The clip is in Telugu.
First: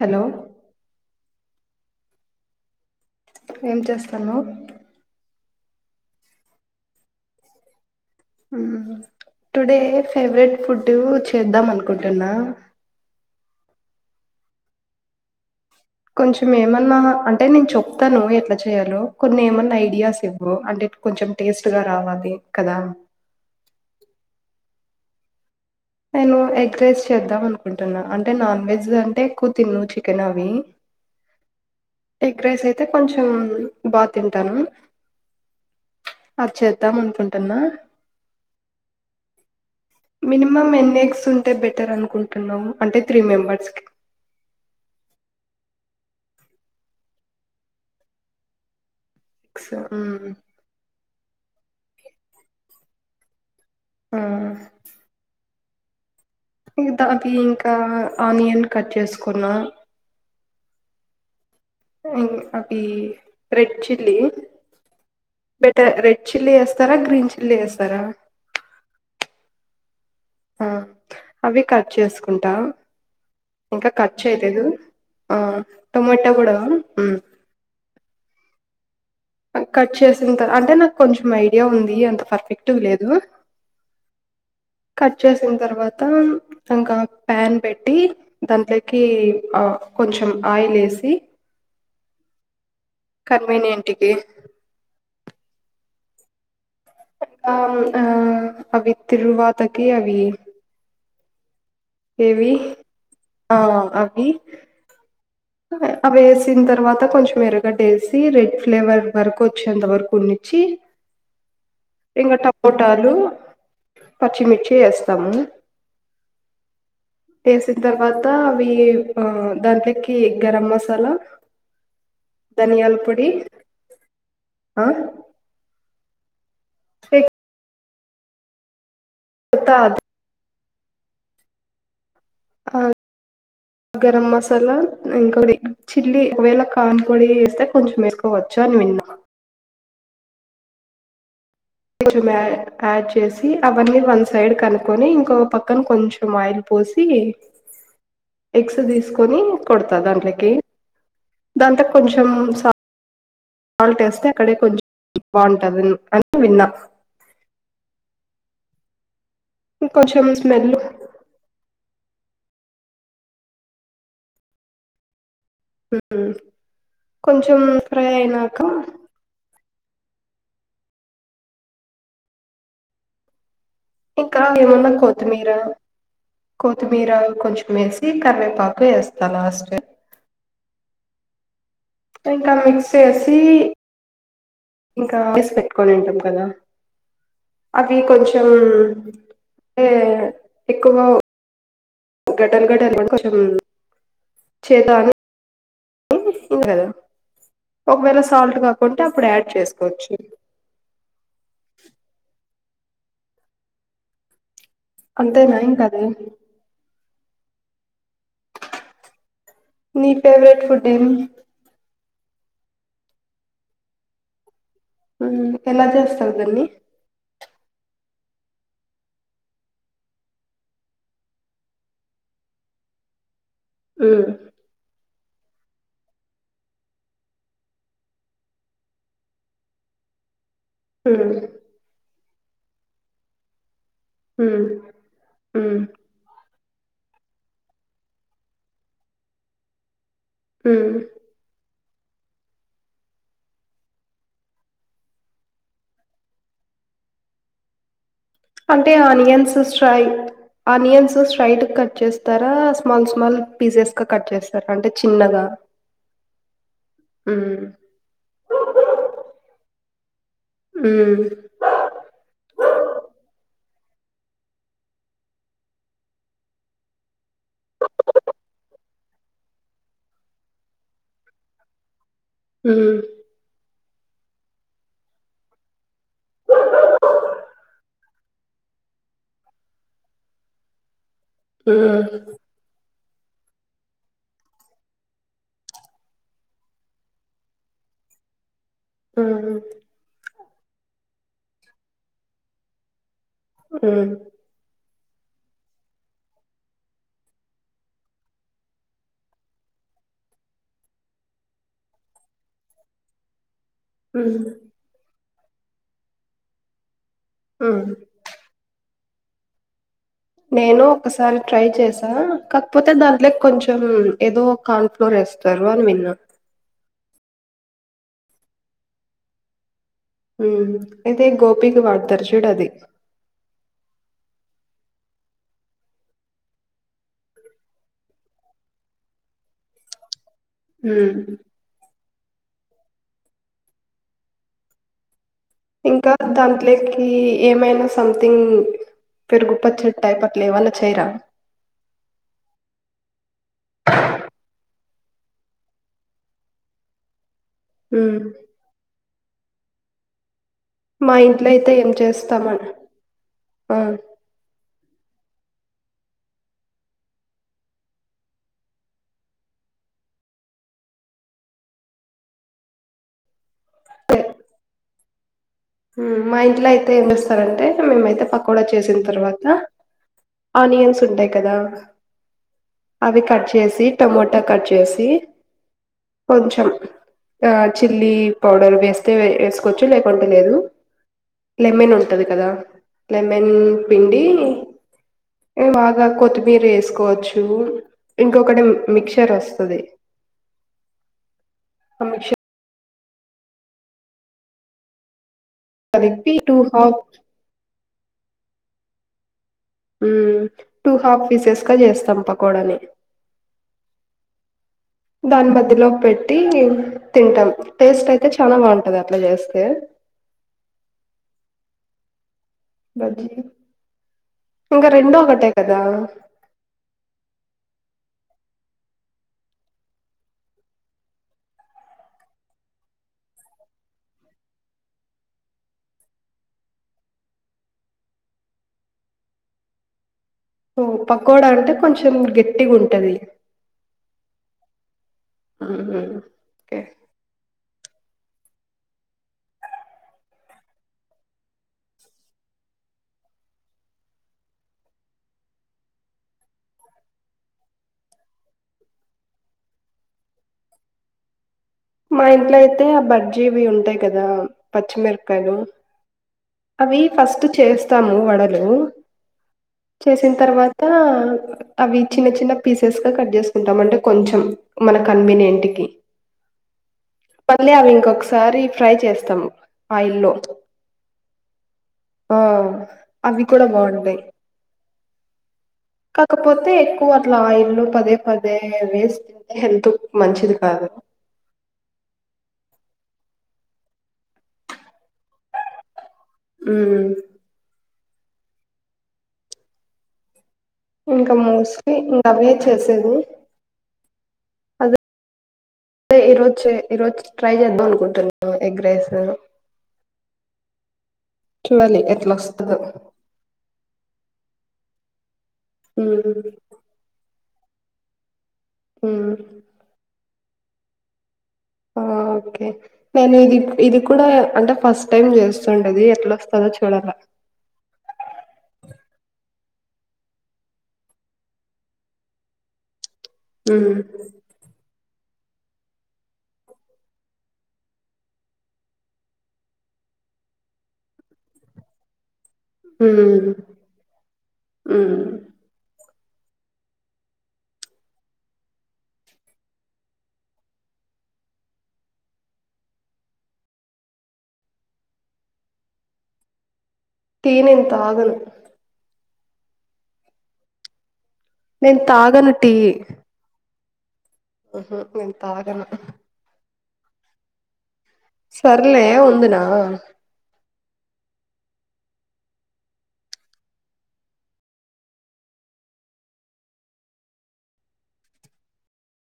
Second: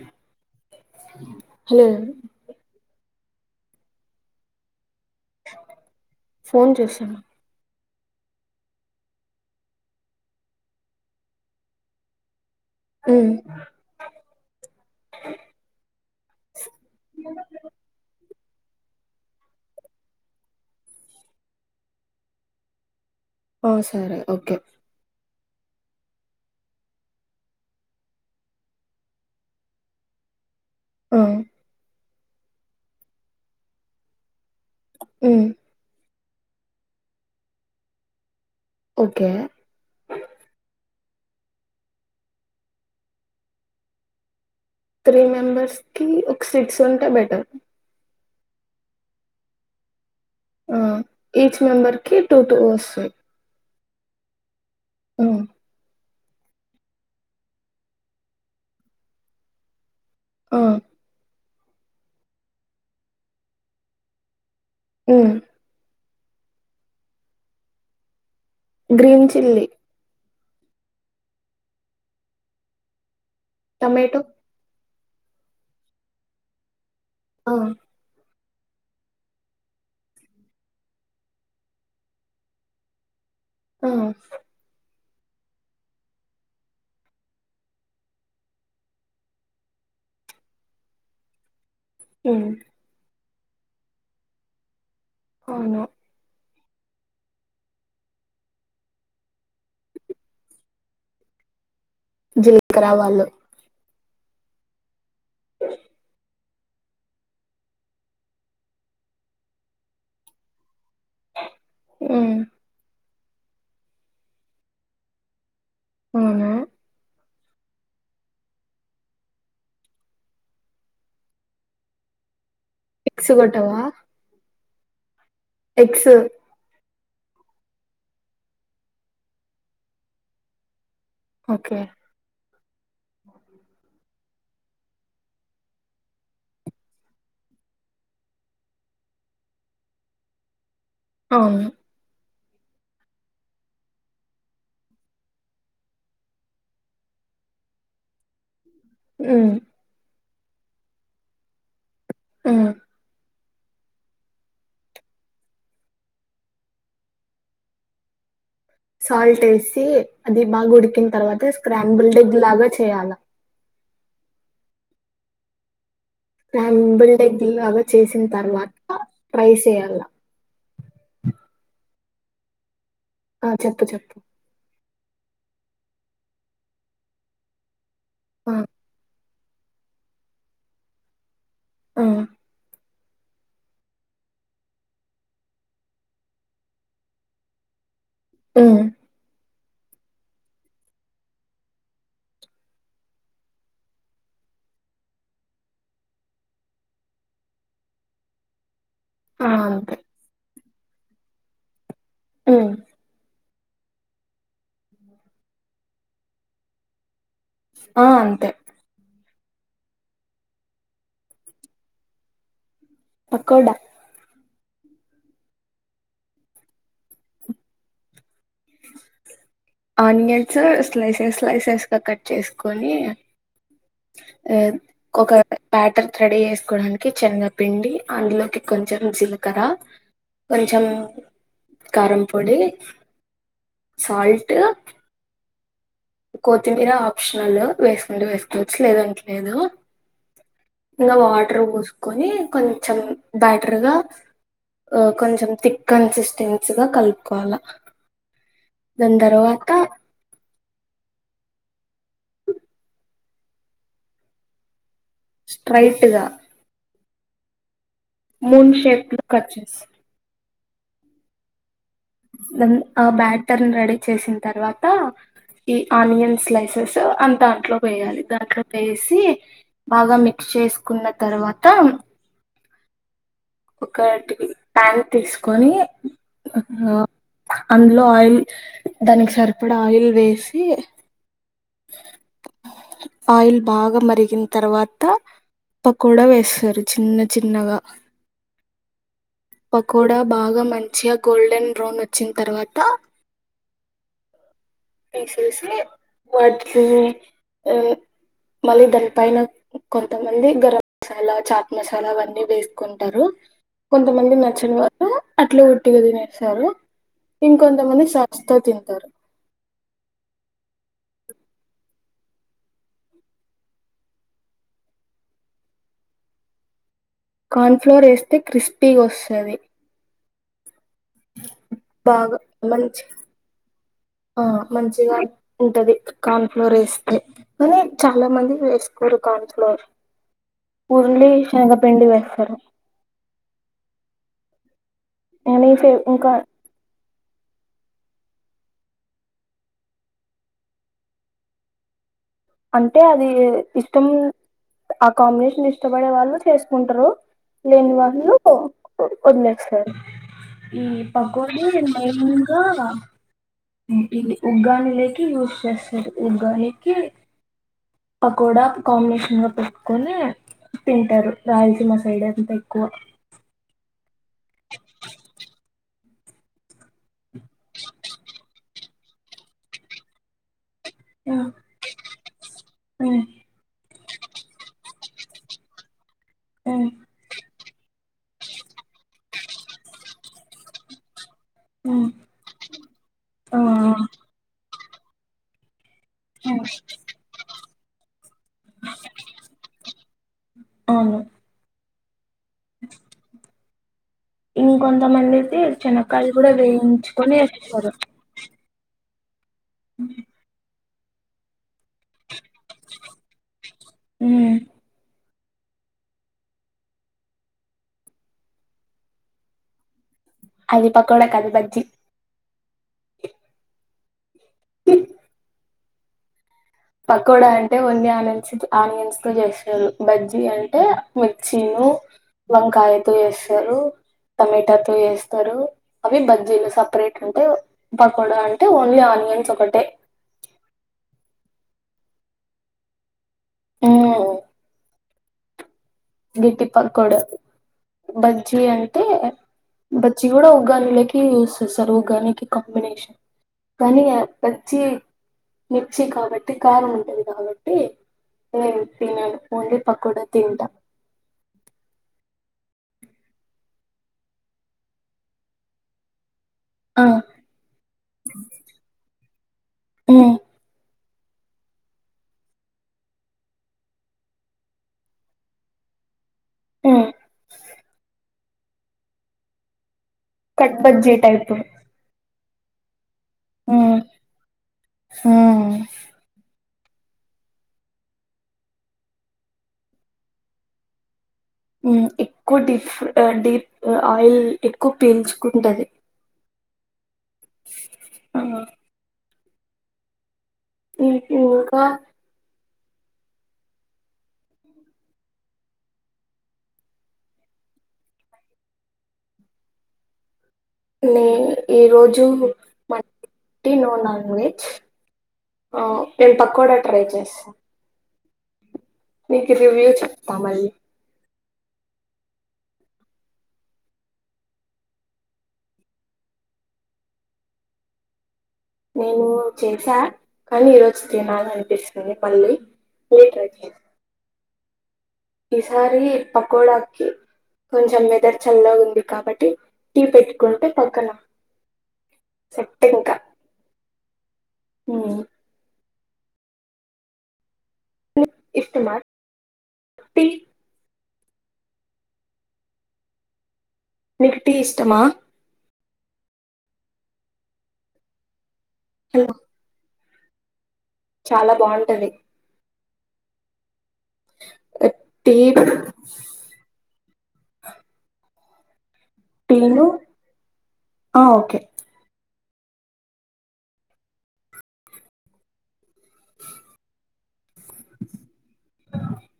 హలో హలో ఎవరు ఏం చేస్తన్నావ్ ఫోన్ చూస్తున్న ఉ హు టుడే ఫేవరెట్ ఫుడ్ చేద్దాం అనుకుంటున్నా ఉ కొంచెం ఏమన్నా అంటే నేను చెప్తాను ఎట్లా చేయాలో కొన్ని ఏమన్నా ఐడియాస్ ఇవ్వు అంటే కొంచం టేస్ట్ గా రావాలి కదా ఓ సరే ఓకే నేను ఎగ్ రైస్ చేద్దాం అనుకుంటున్నా అంటే నాన్ వెజ్ అంటే ఎక్కువ తిన్ను చికెన్ అవి అ ఎగ్ రైస్ అయితే కొంచెం బాగా తింటాను ఉమ్ అది చేద్దాం అనుకుంటున్నా ఓకే మినిమం ఎన్ని ఎగ్స్ ఉంటే బెటర్ అనుకుంటున్నావ్ అంటే త్రీ మెంబర్స్ కి త్రీ మెంబర్స్ కి ఒక సిక్స్ ఉంటే బెటర్ సిక్సా ఉమ్ ఆ ఈచ్ మెంబర్ కి టూ టూ వస్తాయి ఆ ఉమ్ దానికి ఇంకా ఆనియన్ కట్ చేసుకున్నా అ ఉమ్ అవి రెడ్ చిల్లి హ్మ్ బెటర్ రె చిల్లీ వేస్తారా గ్రీన్ చిల్లీ వేస్తారా గ్రీన్ చిల్లీ ఆ అవి కట్ చేసుకుంటా ఇంకా కట్ టమాటో చేయలేదు ఆ టొమోటో గుడా ఆమ్ ఆ కట్ చేసినంత అంటే నాకు కొంచెం ఐడియా ఉంది అంత పర్ఫెక్ట్ లేదు ఆ కట్ చేసిన తర్వాత ఇంకా ప్యాన్ పెట్టి దాంట్లోకి కొంచెం ఆయిల్ వేసి ఉమ్ కన్వీనియంటికి అవును ఆ ఆ అవి తిరుగమతకి అవి జిల్ కర్ర ఆవాళ్ళు ఈ అవేస్ వేసిన తర్వాత కొంచెం ఎరగడ్డ వేసి రెడ్ ఫ్లేవర్ వరకు వచ్చేంత వరకు ఉన్నించి హ్మ్ ఇంకా టమోటాలు పచ్చిమిర్చి వేస్తాము అవునా వేసిన తర్వాత అవి ఆ దాంట్లో కి ఈ గరం మసాలా ధనియాల పొడి ఎగ్స్ కొట్టవా ఆహ్ ఎగ్స్. ఎప్ కద్ ఓకే ఆవ్ గరం మసాలా ఇంకోటి చిల్లీ ఒకవేళ కార్న పొడి వేస్తే కొంచెం వేసుకోవచ్చు అని విన్నా. అవును ఆడ్ ఆడ్ చేసి అవన్నీ వన్ సైడ్ కి అనుకొని ఇంకో పక్కన కొంచం ఆయిల్ పోసి ఎగ్స్ తీసుకొని హ్మ్ కొడతా దాంట్లాకి. దాంట్లాక్ కొంచెం హ్మ్ సా సాల్ట్ వేస్తే అక్కడే కొంచెం బాగుంటది అని విన్నా సాల్ట్ వేసి కొంచెం అది స్మెల్ బాగా ఉడికిన తర్వాత స్క్రా అన్ బుల్డేగ్ లాగా చేయాలా ఉమ్ కొంచెం బుల్డెగ్లాగా ఫ్రై చేసిన అయినాక తర్వాత రైస్ యేయ్యాల. ఆహ్ ఇంకా నీ మొన్న కోత్ కొత్తిమీర కొత్తిమీర కొంచెం వేస్ ఆ కరివేపాకు వేస్ తలాస్టే ఆ ఎంకల విక్స్ పెట్టేసి ఇంకా ఏసి పెట్టుకొని ఉంటాం కదా. అవి కొంచెం హ్మ్ అంటే ఎక్కువొ గడ్డలు గడ్డలు కొంచెం చేతో అని ఇంకదా ఒకవేళ సాల్ట్ కాక కొంటే అప్పుడు యాడ్ ఆ అంతే. చేసుకోవచ్చు. ఆహ్ అంతేన ఇంకా అది. ఆహ్ అంతే. నీ ఫేవరెట్ ఫుడ్ ఏమి. పకోడా ఉమ్ ఎలా చేస్తారు దాన్ని. ఆనియన్స్ స్లైసెస్ స్లైసెస్ గా కట్ చేసుకొని. ఉమ్ ఏ ఒక ప్యాటర్ రెడీ చేసుకోడానికి శనగపిండి అందులోకి కొంచెం జీలకర్ర కొంచెం ఉమ్ కారంపొడి సల్ట్ ఉమ్ ఉమ్ కొత్తిమీర ఆప్షనల్ వేసుకుంటే వేసుకోవచ్చు లేదంటలేదు ఉమ్. ఇంకా వాటర్ పోసుక్ ని కొంచెం బ్యాటర్గా కొంచెం థిక్ కన్సిస్టెన్సీగా కలుపుకోవాలి అంటే ఆనియన్స్ స్ట్రెయ్ ఆనియన్స్ స్ట్రైట్ కట్ చేస్తారా స్మాల్ స్మాల్ పీసెస్ కట్ చేస్తారా అంటే చిన్నగా స్ట్రైట్గా ఉమ్ మూన్ షెప్స్ లో కచెస్ ఉమ్ ద ఆ బ్యాటర్ రెడీ చేసిన తర్వాత ఈ ఆనియన్ స్లైసెస్ అ దాంట్లో వేయాలి దాంట్లో వేసి బాగా మిక్స్ చేసుకున్న తర్వాత ఉమ్ ఒకటి ప్యాన్ తీసుకొని ఆ అందులో ఆయిల్ దానికి సరిపడా ఆయిల్ వేసి ఉమ్ ఆయిల్ బాగా మరిగిన తర్వాత పకోడా వేస్తారు చిన్న చిన్నగా ఉమ్ పకోడా బాగా మంచిగా గోల్డెన్ బ్రౌన్ వచ్చిన తర్వాత ఉమ్ తీసేసి వాటిని మళ్ళీ దాని పైన కొంతమంది గరం మసాలా చాట్ మసాలా అవన్నీ వేసుకుంటారు కొంతమంది నచ్చని వాళ్లు అట్లా ఒట్టిగా తినేస్తారు ఇంకొంత ఉమ్ మంది సాస్ తో తింటారు నేను ఒకసారి ట్రై చేసా కాకపోతే దాంట్లో కొంచెం ఏదో కాన్ఫ్లోర్ వేస్తారు అని విన్నా కార్న్ఫ్లోర్ వేస్తే క్రిస్పీగా వస్తాది ఉమ్ ఇదే గోపికి వార్తరూ బాగా చూడు అది మంచి ఆ మంచిగా ఉంటది కార్న్ ఫ్లోర్ వేస్తే కానీ చాలా మంది వేసుకోరు కార్న్ ఫ్లోర్ హ్మ్ ఓన్లీ శనగపిండి వేస్తారు క ఇంకా దాంట్లే కి ఏమైనా సంథింగ్ పెరుగుపచ్చడి టైప్ అట్లా ఏమన్న చేయరా అంటే అది ఇష్టం ఆ కాంబినేషన్ ఇష్టపడే వాళ్ళు చేసుకుంటరూ హ్మ్ లేనివాళ్ళు వదిలేస్తారు ఈ మా ఇంట్లో పక్కోల్లు అయితే ఏం మెయిన్ చేస్తామం గా ఆ ఉగ్గానీ లేకి యూస్ చేస్తారు. ఉగ్గానీకి పకోడా కాంబినేషన్గా పెట్టుకొని తింటారు. రాయలసీమ సైడ్ అంత ఎక్కువ హు మా ఇంట్లో అయితే ఏంచేస్తారంటే ఆయితె పకోడ చేసిన తర్వాత ఆనియన్స్ ఉంటాయి ఆ కదా అవి కట్ చేసి టొమోటో కట్ చేసి కొంచెం ఆ చిల్లీ పౌడర్ వేస్తే ఏసుకోవచ్చు లేకుంటే లేదు లెమెన్ ఉంటది కదా లెమెన్ పిండీ ఏం ఆగ్ అగ్ కొత్తిమీర ఏసుకోవచ్చూ ఇంకొకటి మిక్చర్ వస్తది అవును ఆ మిక్చర్ ఇంకొంతమంది అయితే చెనక్కాయలు కలిపి కూడ టూ హాఫ్ వేయించుకొని వేస్తరు హ్ టూ హాఫ్ పీసెస్ ట్ల చేస్తాం పకోడాల్ని దాని మధ్యలో పెట్టి తింటాం టేస్ట్ అయితే చాలా బాగుంటది. అట్ల చేస్తే అది పకోడ కాదు బజ్జీ బజ్జీ ఇక రెండూ ఒకటె కదా పకోడా అంటే ఓన్లీ ఆనియన్స్ ఆనియన్స్ తో చేస్తరు. బజ్జీ అంటే మిర్చిను వంకాయతో చేస్తరూ టమటాతో చేస్తారు. అవి బజ్జీలు సపరేట్ అంటే పకోడా అంటే ఓన్లీ ఆనియన్స్ ఒకటే ఓ పకోడా అంటే కొంచెం గట్టిగ ఉంటది. ఆ గట్టి ఓకే పక్కోడా బజ్జీ అంటే బజ్జి కూడా ఉగ్గానికిలోకి యూస్ చేస్తారు. ఉగ్గానికి కాంబినేషన్ కానీ బజ్జి మిర్చి కాబట్టి కారం ఉంటది. కాబట్టి నేను తినను ఓన్లీ పకోడ తింట మా ఇంట్లో అయితే ఆ బజ్జీవి ఉంటాయి. కదా పచ్చిమిరపకాయలు అవి ఆ, ఫస్ట్ చేస్తాము వడలూ చేసిన్ ఉమ్, తర్వాతా అవి చిన్న చిన్న పీసెస్ గ కట్ చేసుకుంటాం. అంటె కొంచం మన కన్వీనియెంట్ కీ ఉమ్. పార్లే ఆవి ఇంకొకసారి ట్రై చేస్తం అయిల్లో అయిపో ఆ అవి కూడా బాగుంటాయి హ్మ్ కాకపోతే ప్పు అట్లా ఆయిల్ లో పదే పదే వేస్ తింటే హెల్త్ కు మంచిది కాదు ఎక్కువ డీప్ డీప్ ఆయిల్ ఎక్కువ పీల్చుకుంటది ఉ ఆ ఇంకా మోస్ట్లీ ఇంకా అవి చేసేది అద్ ఈరోజు ఈరోజు ట్రై చేద్దాం అనుకుంటున్నా ఎగ్ రైస్ న ఈ చూడాలి రోజు ఎట్లా వస్తుందో నో నాన్వెజ్ నేను ఉమ్, పకోడా ట్రై చేస్తా ఉమ్. నీకిది వేయి కావాలి ఆ ఓకే నేను ఇది ఇది కూడా అంటే ఫస్ట్ టైం చేస్తుండది ఎట్లా వస్తుందో చూడాల నేను చేసా కానీ ఈరోజు తినాల అనిపిస్తుంది మళ్ళీ మళ్ళీ ట్రై చేయ ఉమ్ ఈసారి పకోడాకి కొంచెం వెదర్ చల్లగా ఉంది కాబట్టి టీ పెట్టుకుంటే పక్కన సెట్ ఉ ఇంకా ఉ ఉమ్, ఇష్టమా మీకు టీ ఇష్టమా టీ నేను తాగను హలో చాలా నేను బాగుంటది తాగను టీ ఉ హ్ నేను టీ తాగను సరే సర్లే ఉందున టీను ఆ ఓకే అ